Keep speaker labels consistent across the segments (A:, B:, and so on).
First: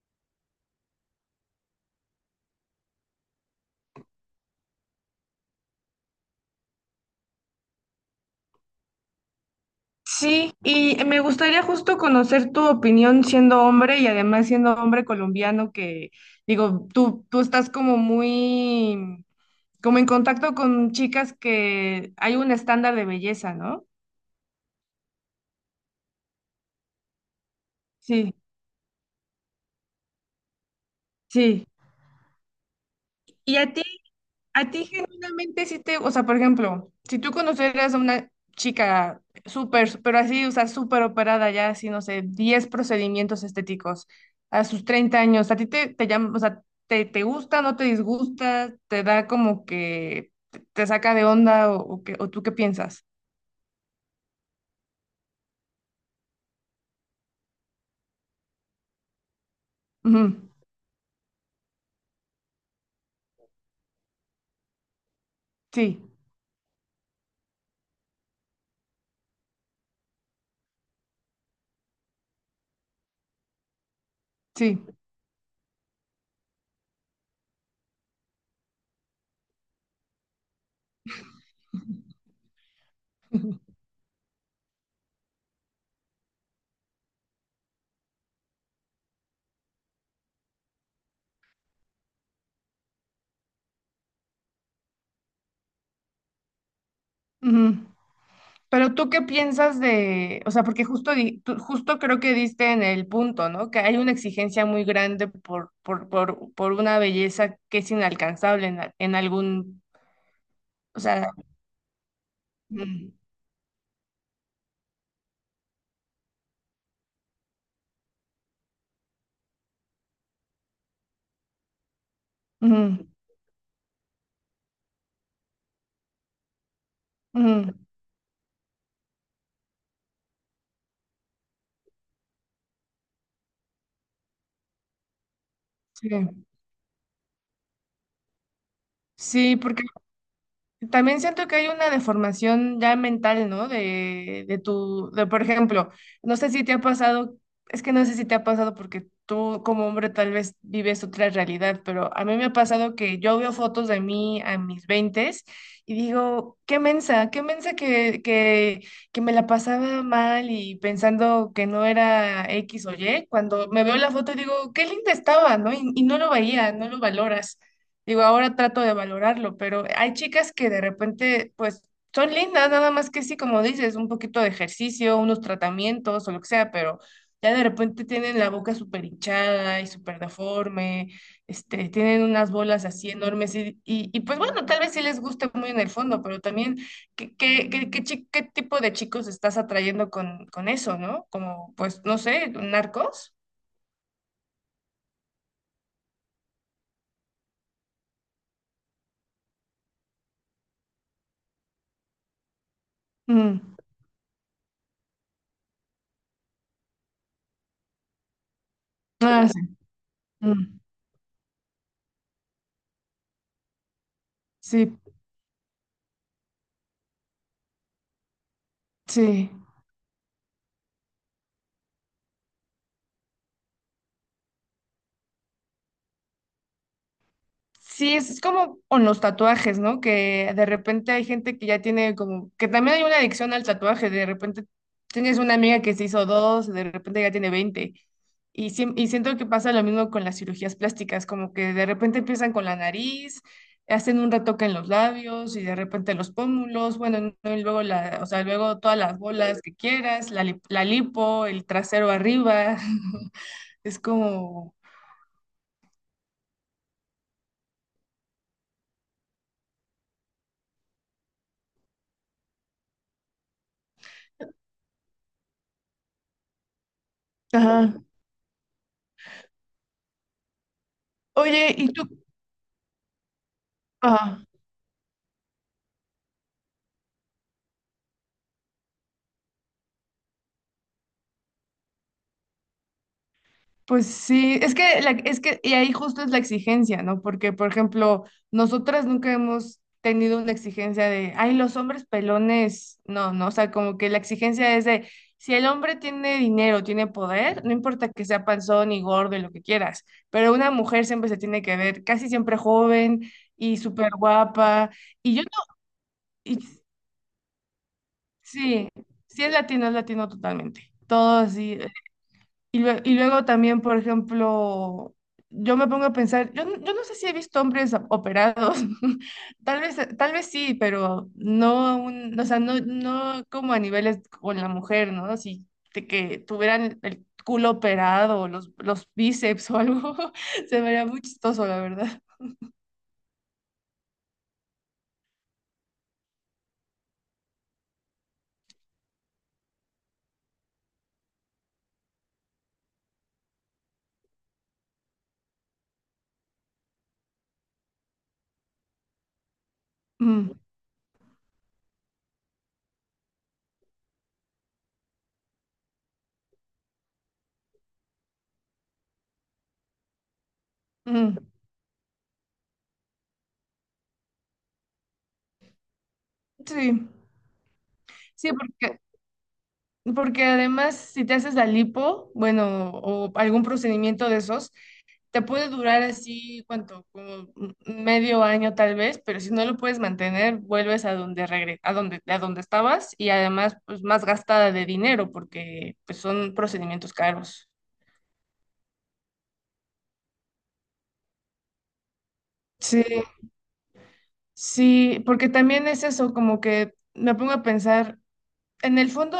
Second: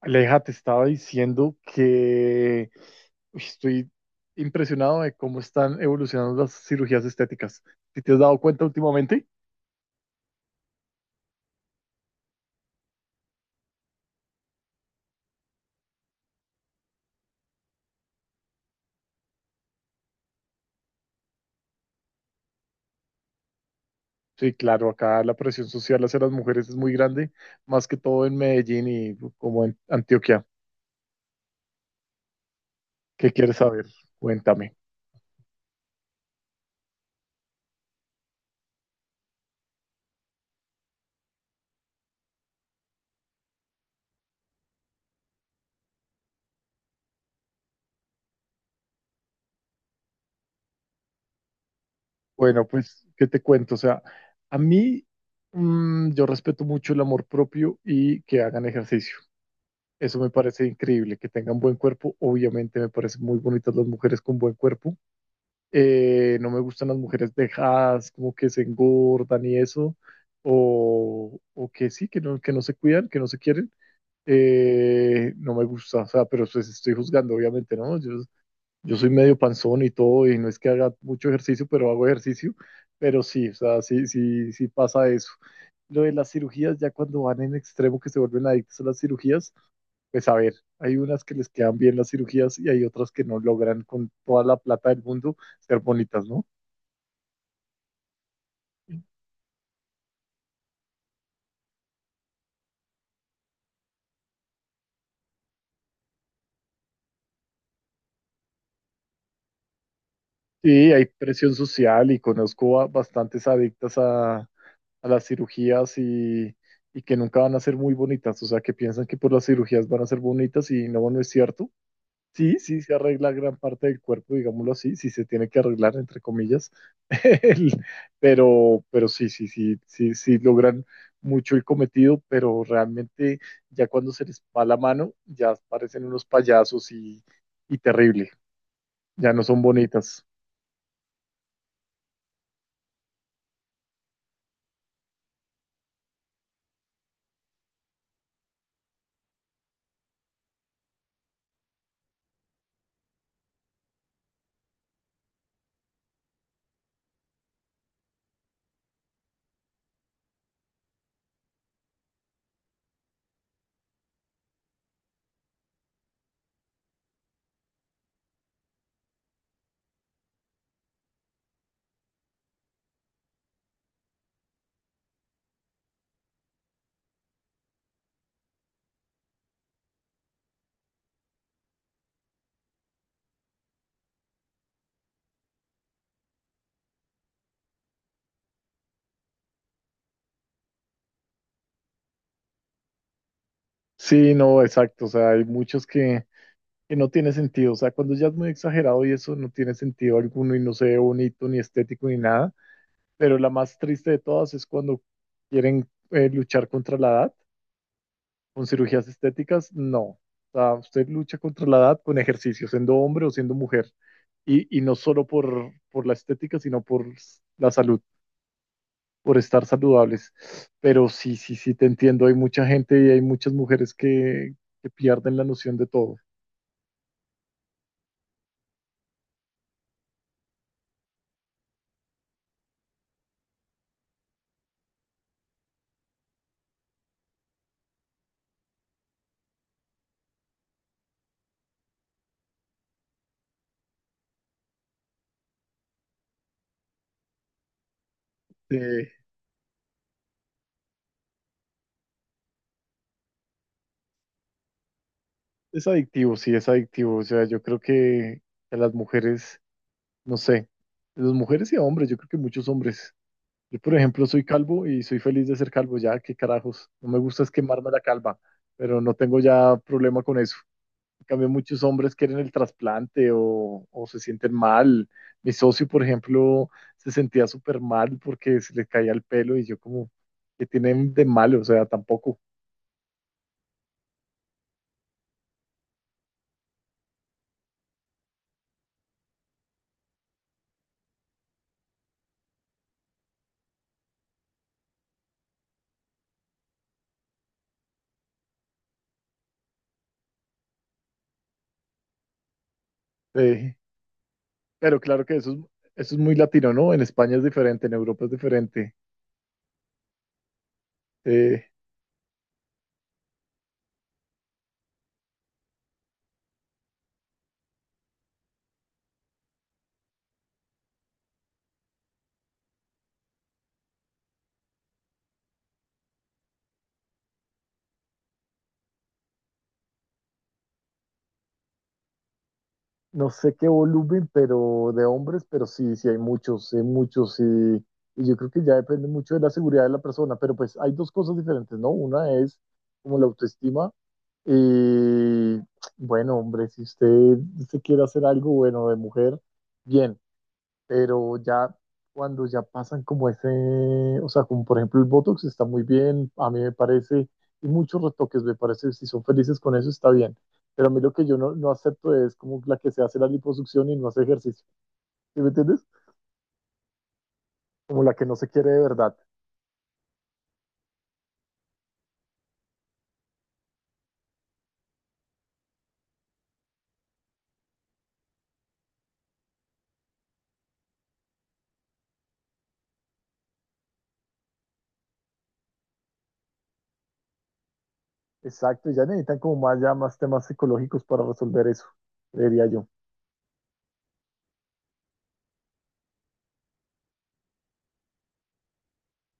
A: Aleja, te estaba diciendo que estoy impresionado de cómo están evolucionando las cirugías estéticas. ¿Si te has dado cuenta últimamente?
B: Sí, y me gustaría justo conocer tu opinión siendo hombre y además siendo hombre colombiano, que digo, tú estás como muy, como en contacto con chicas que hay un estándar de belleza, ¿no?
A: Sí, claro, acá la presión social hacia las mujeres es muy grande, más que todo
B: Sí,
A: en Medellín y como en Antioquia.
B: sí.
A: ¿Qué quieres
B: ¿Y a ti?
A: saber?
B: A
A: Cuéntame.
B: ti genuinamente sí te, o sea, por ejemplo, si tú conocieras a una chica súper, súper así, o sea, súper operada ya, así, no sé, 10 procedimientos estéticos a sus 30 años. ¿A ti te llama, o sea, te gusta, no te disgusta, te da como que te saca de onda o tú qué
A: Bueno,
B: piensas?
A: pues, ¿qué te cuento? O sea, a mí yo respeto mucho el amor propio y que hagan ejercicio. Eso me
B: Ujú.
A: parece increíble, que tengan buen cuerpo. Obviamente me parecen muy bonitas las mujeres con buen cuerpo.
B: Sí,
A: No me gustan las mujeres dejadas, como que se engordan y eso, o que sí, que no se cuidan, que no se quieren,
B: sí.
A: no me gusta, o sea, pero pues estoy juzgando, obviamente, ¿no? Yo soy medio panzón y todo, y no es que haga mucho ejercicio, pero hago ejercicio, pero sí, o sea, sí, sí, sí pasa eso. Lo de las cirugías, ya cuando van en extremo que se vuelven adictos a las cirugías, pues a ver, hay unas que les quedan bien las cirugías y hay otras que no logran con toda la plata del mundo ser bonitas, ¿no?
B: Ujú. Pero tú qué piensas de, o sea, porque justo, justo creo que diste en el punto, ¿no? Que hay una exigencia muy grande por una belleza que es inalcanzable en algún,
A: Sí,
B: o
A: hay
B: sea.
A: presión social y conozco a
B: Mm.
A: bastantes adictas a las cirugías y que nunca van a ser muy bonitas, o sea, que piensan que por las cirugías van a ser bonitas y no, no es cierto. Sí, sí, se
B: Mm.
A: arregla gran parte del cuerpo, digámoslo así, sí se tiene que arreglar, entre comillas,
B: Mm.
A: El- pero sí, sí, sí, sí, sí logran mucho el cometido, pero realmente ya cuando se les va la mano, ya parecen
B: Sí.
A: unos payasos y terrible, ya no
B: Sí,
A: son
B: porque
A: bonitas.
B: también siento que hay una deformación ya mental, ¿no? De por ejemplo, no sé si te ha pasado, es que no sé si te ha pasado porque tú como hombre tal vez vives otra realidad, pero a mí me ha pasado que yo veo fotos de mí a mis veintes y digo, qué mensa que me la pasaba mal y pensando que no era X o Y. Cuando me veo la foto digo, qué linda estaba, ¿no? Y no lo veía, no lo valoras. Digo, ahora trato de valorarlo, pero hay chicas que de repente, pues, son lindas, nada más que sí, como dices, un poquito de ejercicio, unos tratamientos o lo que sea, pero ya de repente tienen la boca súper hinchada y súper deforme, tienen unas bolas así enormes pues bueno, tal vez sí les guste muy en el fondo, pero también, ¿qué tipo de chicos estás atrayendo con eso, ¿no? Como, pues, no sé, narcos.
A: Sí, no, exacto. O sea, hay muchos que no tiene sentido. O sea, cuando ya es muy exagerado y eso no tiene sentido alguno y no se ve bonito ni estético ni nada. Pero la
B: Mm.
A: más triste de todas es cuando quieren luchar contra la edad con cirugías
B: Ah, sí.
A: estéticas. No. O sea,
B: Mm.
A: usted lucha contra la edad con ejercicio, siendo hombre o siendo mujer. Y no
B: Sí,
A: solo por la estética, sino por la salud, por
B: sí.
A: estar saludables. Pero sí, sí, sí, te entiendo. Hay mucha gente y hay muchas mujeres que pierden la noción de todo.
B: Sí, es como con los tatuajes, ¿no? Que de repente hay gente que ya tiene como, que también hay una adicción al tatuaje, de repente tienes una amiga que se hizo dos, de repente ya tiene 20. Y siento que pasa lo mismo con las cirugías plásticas, como que de repente empiezan con la nariz, hacen un retoque en los labios y de repente los pómulos, bueno, no, y luego o sea,
A: Sí,
B: luego todas las bolas que quieras, la lipo, el trasero arriba, es como.
A: es adictivo, sí, es adictivo. O sea, yo creo que a las mujeres, no sé, las mujeres y a hombres, yo creo que muchos hombres. Yo, por ejemplo, soy calvo y soy feliz de ser calvo, ya, qué carajos. No me gusta es quemarme
B: Ajá.
A: la calva, pero no tengo ya problema con eso. En cambio,
B: Oye,
A: muchos
B: ¿y tú?
A: hombres quieren el trasplante o se
B: Ajá.
A: sienten mal. Mi socio, por ejemplo, se sentía súper mal porque se le caía el pelo y yo como, ¿qué tienen de malo? O sea, tampoco.
B: Pues sí, es que, y ahí justo es la exigencia, ¿no? Porque, por ejemplo, nosotras nunca hemos tenido una exigencia de, ay, los hombres pelones, no, no, o sea, como que la exigencia es de, si el hombre tiene dinero, tiene poder, no importa que sea panzón y gordo y lo que quieras, pero una mujer siempre se tiene que ver casi siempre joven
A: Sí.
B: y súper guapa,
A: Pero claro que
B: y yo no,
A: eso es muy
B: y
A: latino, ¿no? En España es diferente, en Europa es
B: sí,
A: diferente.
B: sí es latino totalmente, todo
A: Eh,
B: así, y luego también, por ejemplo, yo me pongo a pensar, yo no sé si he visto hombres operados, tal vez sí, pero no, o sea, no, no como a niveles con la mujer, ¿no? Si de que tuvieran el culo operado, o los bíceps o algo, se vería muy chistoso, la verdad.
A: no sé qué volumen, pero de hombres, pero sí, sí hay muchos, y yo creo que ya depende mucho de la seguridad de la persona, pero pues hay dos cosas diferentes, ¿no? Una es como la autoestima y, bueno, hombre, si usted se quiere hacer algo bueno de mujer, bien,
B: Mm.
A: pero ya cuando ya pasan como ese, o sea, como por ejemplo el Botox está muy bien, a mí me parece, y muchos retoques me parece, si son felices con eso está bien, pero a mí lo que yo
B: Mm.
A: no, no acepto es como la que se hace la liposucción y no hace ejercicio, ¿sí me entiendes?
B: Sí,
A: Como la que no se
B: sí,
A: quiere de
B: porque,
A: verdad.
B: porque además si te haces la lipo, bueno, o algún procedimiento de esos, te puede durar así, ¿cuánto? Como medio año tal vez, pero si no lo puedes mantener, vuelves a donde regre- a donde estabas y además pues más gastada de dinero porque pues son procedimientos caros.
A: Exacto, y ya necesitan como más, ya más temas psicológicos para resolver eso, creería yo.
B: Sí, sí, porque también es eso, como que me pongo a pensar en el fondo,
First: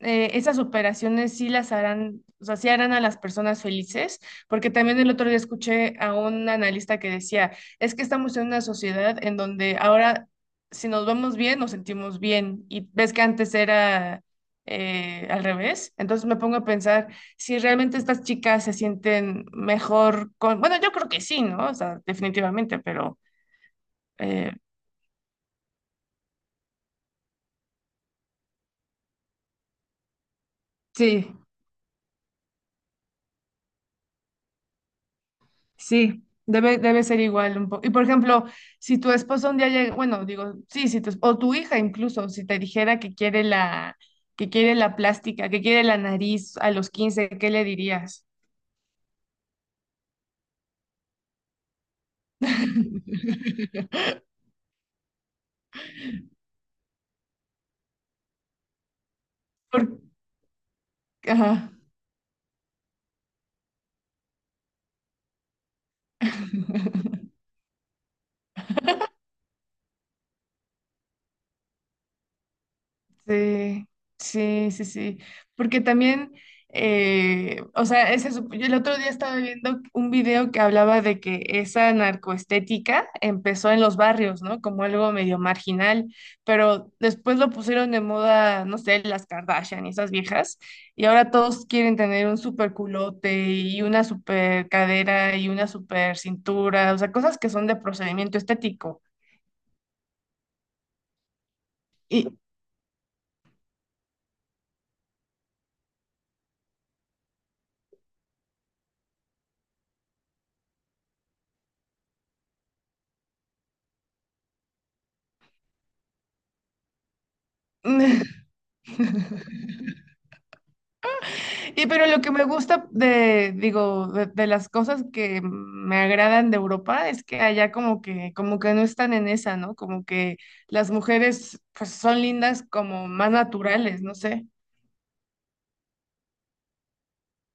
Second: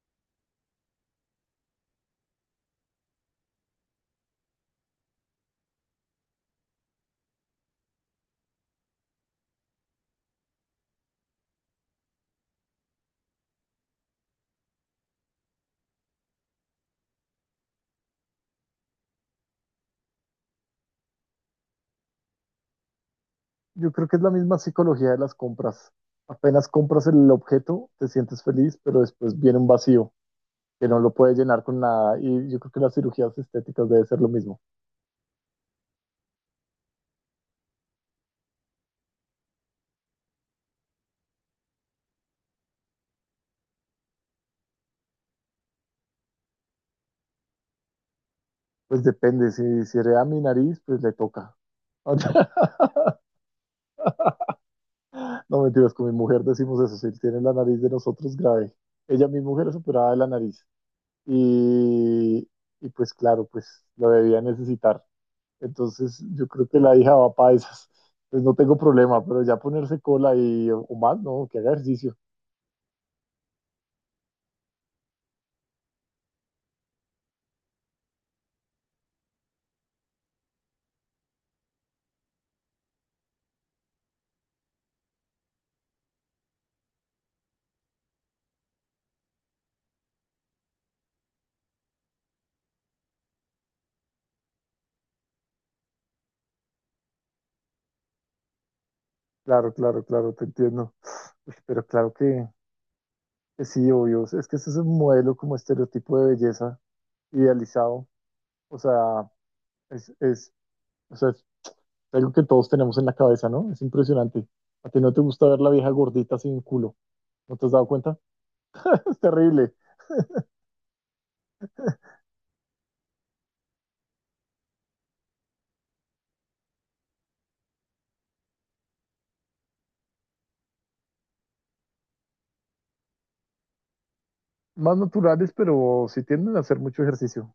B: esas operaciones sí las harán, o sea, sí harán a las personas felices, porque también el otro día escuché a un analista que decía, es que estamos en una sociedad en donde ahora si nos vemos bien, nos sentimos bien, y ves que antes era al revés, entonces me pongo a pensar si realmente estas chicas se sienten mejor con, bueno, yo creo que sí, ¿no? O sea, definitivamente, pero
A: Yo creo que es la
B: eh,
A: misma psicología de las compras. Apenas compras el objeto, te sientes feliz, pero después viene un vacío que no lo puede
B: sí.
A: llenar con nada. Y yo creo que las cirugías estéticas debe ser lo mismo.
B: Sí, debe ser igual un poco. Y por ejemplo, si tu esposo un día llega, bueno, digo, sí, si tu, esp- o tu hija incluso, si te dijera que quiere la, plástica, que quiere la nariz a los 15, ¿qué le dirías?
A: Pues depende, si, si hereda mi nariz, pues le toca. No mentiras, con mi mujer decimos eso, si tiene la nariz de nosotros grave. Ella, mi mujer, es
B: Por-
A: operada de la nariz.
B: Ajá.
A: Y, y pues claro, pues lo debía necesitar. Entonces yo creo que la hija va para esas. Pues no tengo problema, pero ya ponerse cola y o más, no, que haga ejercicio.
B: Sí, sí, sí, sí. Porque también, o sea, yo el otro día estaba viendo un video que hablaba de que esa narcoestética empezó en los barrios, ¿no? Como algo medio marginal, pero después lo pusieron de moda, no sé, las Kardashian y esas viejas, y ahora todos quieren tener un super culote y una super cadera y una super cintura, o sea, cosas que son de procedimiento estético.
A: Claro, claro, claro, te entiendo. Pues, pero claro
B: Y
A: que sí, obvio. Es que ese es un modelo como estereotipo de belleza idealizado. O sea, es, o sea, es algo que todos tenemos en la cabeza, ¿no? Es impresionante. A ti no te gusta ver la vieja gordita sin culo. ¿No te has dado cuenta? Es terrible.
B: Y pero lo que me gusta digo, de las cosas que me agradan de Europa es que allá como que no están en esa, ¿no? Como que las mujeres pues son lindas como más naturales, no sé.
A: Más naturales, pero sí tienden a hacer mucho ejercicio.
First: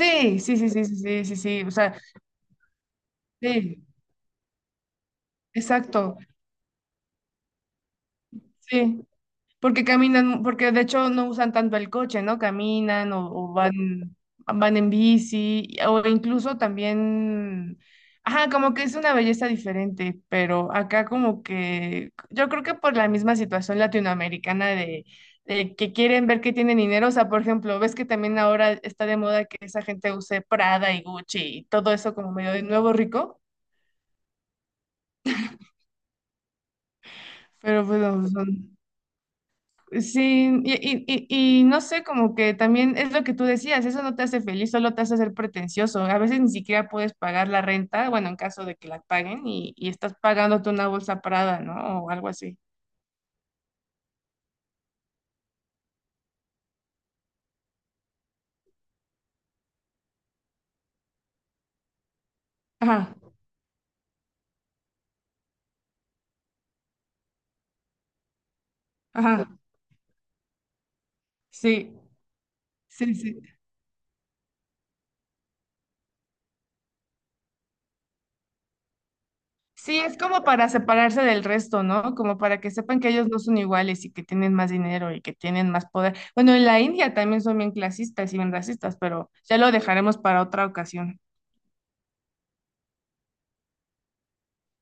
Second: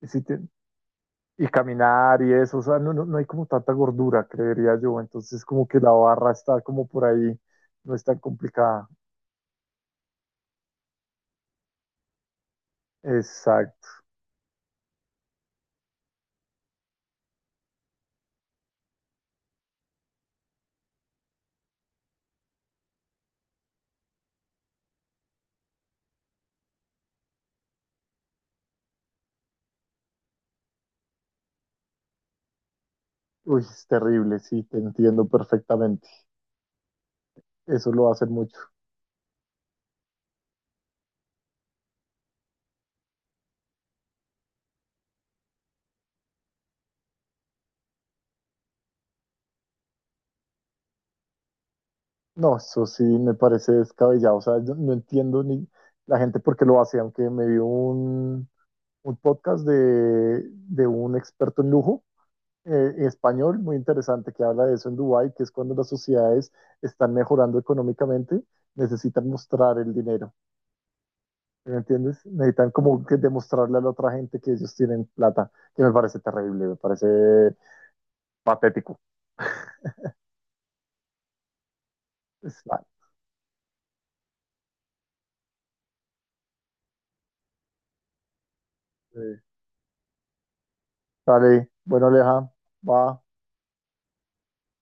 A: Y,
B: sí, sí, sí, sí, sí, sí,
A: y
B: sí, o sea,
A: caminar y eso. O sea, no, no, no hay como tanta
B: sí,
A: gordura, creería yo. Entonces, como que la
B: exacto,
A: barra está como por ahí. No es tan complicada.
B: sí. Porque caminan, porque de hecho no usan tanto el coche, ¿no? Caminan o
A: Exacto.
B: van, en bici, o incluso también, ajá, como que es una belleza diferente, pero acá como que, yo creo que por la misma situación latinoamericana de que quieren ver que tienen dinero, o sea, por ejemplo, ves que también ahora está de moda que esa gente use Prada y Gucci y todo eso como medio de nuevo rico,
A: Uy, es terrible. Sí, te entiendo perfectamente.
B: pero
A: Eso lo va a
B: bueno,
A: hacer mucho.
B: son. Sí, y no sé, como que también es lo que tú decías, eso no te hace feliz, solo te hace ser pretencioso. A veces ni siquiera puedes pagar la renta, bueno, en caso de que la paguen, y estás pagándote una bolsa Prada, ¿no? O algo
A: No,
B: así.
A: eso sí me parece descabellado. O sea, yo no entiendo ni la gente por qué lo hace, aunque me vio un podcast de un experto en lujo en
B: Ajá,
A: español muy interesante que habla de eso en Dubái, que es cuando las sociedades están mejorando económicamente, necesitan
B: ajá,
A: mostrar el dinero. ¿Sí me
B: sí,
A: entiendes? Necesitan como que
B: sí, sí.
A: demostrarle a la otra gente que ellos tienen plata, que me parece terrible, me parece patético.
B: Sí, es como para separarse del resto, ¿no? Como para que
A: Vale,
B: sepan que ellos no son iguales y que tienen más dinero y que tienen más poder. Bueno, en la India también son bien clasistas y bien racistas, pero
A: eh,
B: ya lo dejaremos para otra ocasión.
A: dale, bueno, Aleja, va.